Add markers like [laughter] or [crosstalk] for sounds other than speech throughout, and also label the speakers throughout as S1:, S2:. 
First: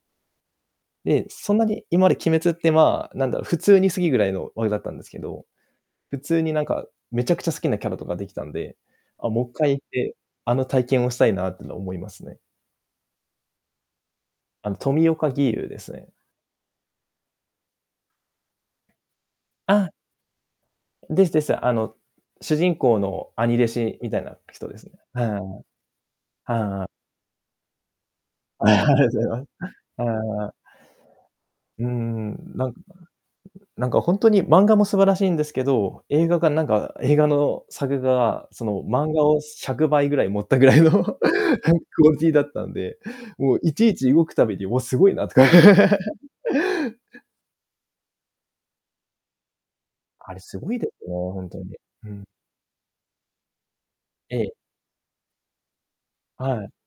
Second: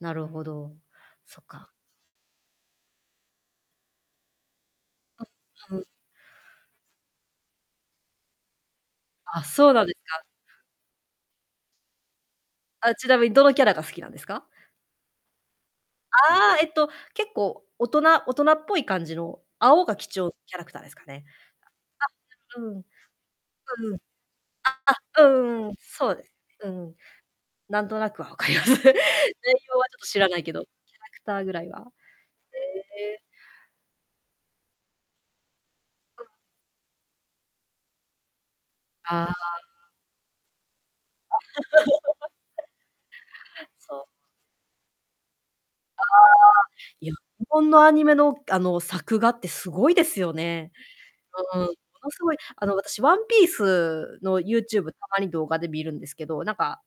S1: なるほど、
S2: で、
S1: そっ
S2: そんな
S1: か。
S2: に今まで鬼滅ってまあなんだろう、普通に好きぐらいのおれだったんですけど、
S1: うん。ふん。
S2: 普通になんかめちゃくちゃ好きなキャラとかできたんで、あ、
S1: あ、
S2: もっか
S1: そう
S2: い行
S1: な
S2: っ
S1: んです
S2: て、
S1: か？
S2: あの体験をしたいなっての思いますね。
S1: あ、ちなみにどのキャラが好きなんですか。
S2: あの、富岡義勇ですね。
S1: あ、えっと、結構大人大人っぽい感じの青
S2: あ。
S1: が基調キャラクターですか
S2: で
S1: ね。
S2: すです。あの、主
S1: あ、
S2: 人公の兄弟子
S1: [unintelligible] うん。うん。あ
S2: みたいな人ですね。は
S1: あ、
S2: い。
S1: うーん、そうです。う
S2: はあ。
S1: ん。なんとなくはわかりま
S2: あ、
S1: す。内
S2: ありがとうござい
S1: 容はちょっ
S2: ま
S1: と知らない
S2: は
S1: け
S2: あ。
S1: ど、キャラクターぐらい
S2: う
S1: は。
S2: んうん、なんなん、
S1: ええ。
S2: なんかほんとに漫画も素晴らしいんですけど、
S1: う
S2: 映
S1: ん。
S2: 画がなんか映画の作画がその漫画
S1: あ
S2: を
S1: あ。
S2: 100倍ぐらい盛ったぐらいの [chuckles] クオリティだった
S1: [laughs]
S2: んで、もういちい
S1: そう。
S2: ち動くたびに、おお、すごいなとか。
S1: あ、
S2: [laughs]
S1: いや、日本のアニメのがあの、作画ってすごいです
S2: あ
S1: よ
S2: れすご
S1: ね。
S2: いですね、ほんと
S1: うーん、
S2: に。
S1: も
S2: ふ
S1: のす
S2: ん。
S1: ごいあの、私ワンピース
S2: え
S1: の
S2: え。
S1: YouTube たまに動画で見るんですけど、なん
S2: はい。
S1: か、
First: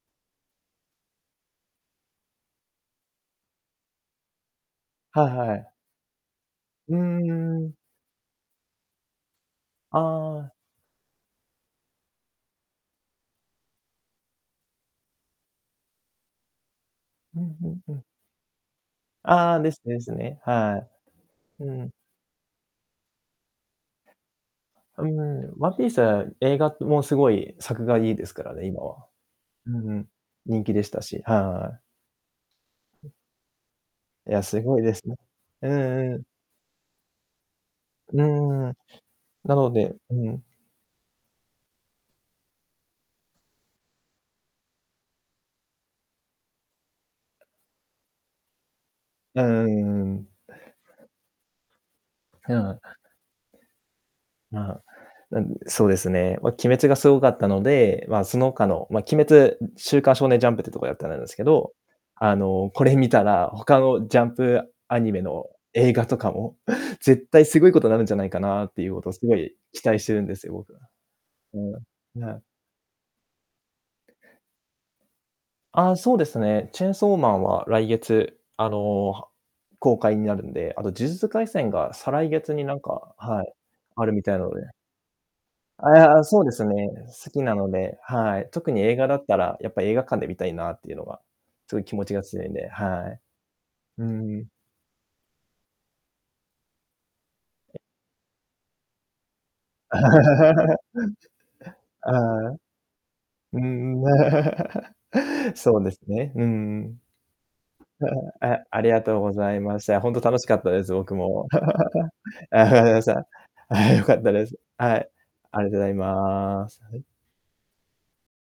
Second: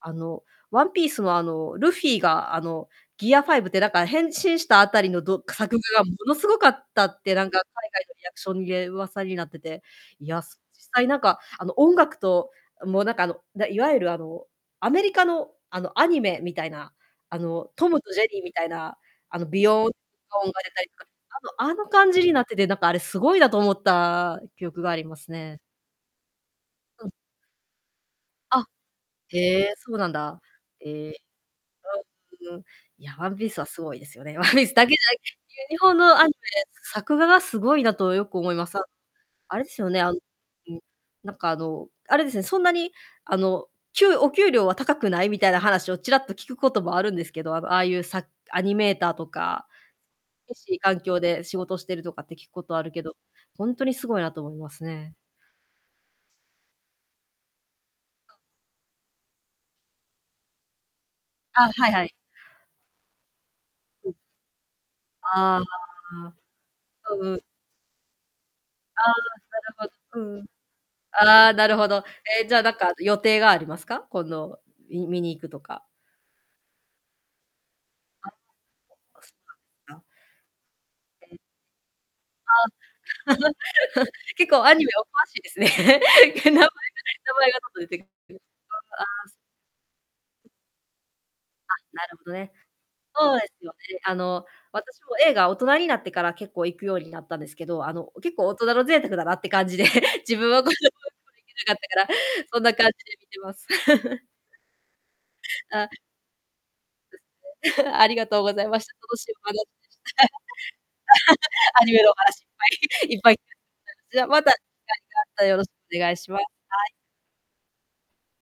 S1: あの、ワンピースのあのルフィがあの、ギア5って、なんか変身したあたり
S2: は
S1: のどく
S2: はい。
S1: 作画がものすごかっ
S2: うー
S1: たって、なんか海
S2: ん。
S1: 外のリアクションいえ噂になってて、
S2: あ
S1: いや、
S2: あ。
S1: す実際なんか、あの、音楽と、あ、もうなんかあの、だいわゆるあの、アメリカのあのアニメみたいな、あ
S2: うん、ふ
S1: の、
S2: ん
S1: ト
S2: ふ
S1: ム
S2: ん。
S1: とジェリーみたいな、あの
S2: ああ、
S1: ビ
S2: です
S1: ヨーント
S2: ですね、
S1: ーンが出
S2: は
S1: たりとか、
S2: い。
S1: あの
S2: う
S1: あの
S2: ん。
S1: 感じになってて、なんかあれすごいなと思った記憶があ
S2: あ、
S1: り
S2: うー
S1: ます
S2: ん、
S1: ね。
S2: ワンピース映画ってもう
S1: うん。
S2: すごい作画いいですからね、
S1: あ、
S2: 今は。
S1: へ
S2: う
S1: え、
S2: ー
S1: そうな
S2: ん。
S1: んだ。
S2: 人気でした
S1: え。
S2: し、はい。
S1: うん、ううん。いや、ワンピースは凄いですよ
S2: い
S1: ね。
S2: や、
S1: ワンピ
S2: す
S1: ース
S2: ごい
S1: だけ
S2: で
S1: じ
S2: す
S1: ゃな
S2: ね。
S1: いけいや
S2: う
S1: 日本
S2: んう
S1: の
S2: ん。
S1: アニメ作画がすごいなと
S2: う
S1: よく思いま
S2: ーん、
S1: す。あ、
S2: な
S1: あれで
S2: の
S1: すよ
S2: で
S1: ね、あ
S2: う
S1: の、
S2: ん。
S1: うん、なんかあの、あれですね、そんなにあの、給お給料は高くないみたいな話をちらっと聞くこともあるんですけど、あの、ああいうさアニメーターと
S2: あ、
S1: か、
S2: うんうんうん。
S1: けしい環境で仕事してるとかって聞く
S2: ひや
S1: こと
S2: あ。
S1: あるけど、ほんとにすごいなと思いま
S2: まあ、
S1: すね。
S2: なんでそうですね、ま、鬼滅がすごかったので、まあ
S1: あ。
S2: その他の、ま、鬼滅、ん、週刊少年ジャンプっていうとこでやってだなんすけ
S1: あ、
S2: ど、
S1: はいはい。
S2: あの、これ見たら、他の
S1: うん。
S2: ジャンプアニメの
S1: あ
S2: 映画とか
S1: あ、
S2: も、
S1: う
S2: 絶
S1: んうん。
S2: 対すごいことなるんじゃないかなっていうこと
S1: あ
S2: を
S1: あ
S2: す
S1: な
S2: ごい
S1: る
S2: 期
S1: ほ
S2: 待してるん
S1: ど。
S2: で
S1: うん。
S2: すよ、僕は。
S1: ああ
S2: う
S1: なるほど、
S2: ん。はい。
S1: え、じゃなんかあと予定がありますか？このみ見に行くとか。
S2: あ、そうですね。チェーンソーマンは来
S1: あ。
S2: 月、あの、
S1: おっか、
S2: は
S1: そ
S2: 公
S1: っか。
S2: 開になるんで、あと呪術廻戦が、再来
S1: あ
S2: 月に
S1: あ。
S2: なんかはい、あるみた
S1: [chuckles]
S2: いなの
S1: 結構
S2: で。
S1: アニメお詳しいですね。
S2: ああ、そう
S1: [laughs] え、
S2: で
S1: 名
S2: す
S1: 前が
S2: ね。好
S1: 名
S2: き
S1: 前
S2: な
S1: がちょ
S2: の
S1: っと出て
S2: で
S1: が。[unintelligible] そう、
S2: はい。特に映画だ
S1: あ
S2: っ
S1: あ。す
S2: たら、やっぱ映画館で見たいなっていうのが、
S1: あ、
S2: すごい気
S1: な
S2: 持ち
S1: る
S2: が
S1: ほど
S2: 強いん
S1: ね。
S2: で、はい。
S1: そうですよね。
S2: うー
S1: あの、
S2: ん。
S1: 私も映画大人になってから結構行くようになったんですけど、あの、結構大人の贅沢だなって感じで、
S2: [laughs] ちょっと、
S1: 自分は [unintelligible] できなかった
S2: あ
S1: から、
S2: あ。
S1: そんな感じで観てま
S2: う
S1: す。
S2: ん
S1: [chuckles]
S2: うん、[chuckles] そう
S1: あ。
S2: ですね、うんうん。
S1: ですね。[chuckles] ありが
S2: [chuckles]
S1: とうござ
S2: あ、
S1: いま
S2: あ
S1: し
S2: り
S1: た。
S2: がと
S1: 楽
S2: う
S1: し
S2: ご
S1: いおは
S2: ざ
S1: な
S2: い
S1: ま
S2: まし
S1: し
S2: た。ほんと楽しかったです、僕も。
S1: た。[chuckles] アニメ
S2: [chuckles]
S1: の話いっぱ
S2: あ、[unintelligible]
S1: いいっ
S2: さ。
S1: ぱい。いえ、
S2: あ、良か
S1: じ
S2: っ
S1: ゃじゃ
S2: た
S1: ま
S2: で
S1: た、が
S2: す。
S1: い
S2: は
S1: し
S2: い。
S1: ます。たよ
S2: あ
S1: ろ
S2: り
S1: し
S2: がとうござい
S1: くお願いしまは
S2: ます。
S1: い。
S2: はい。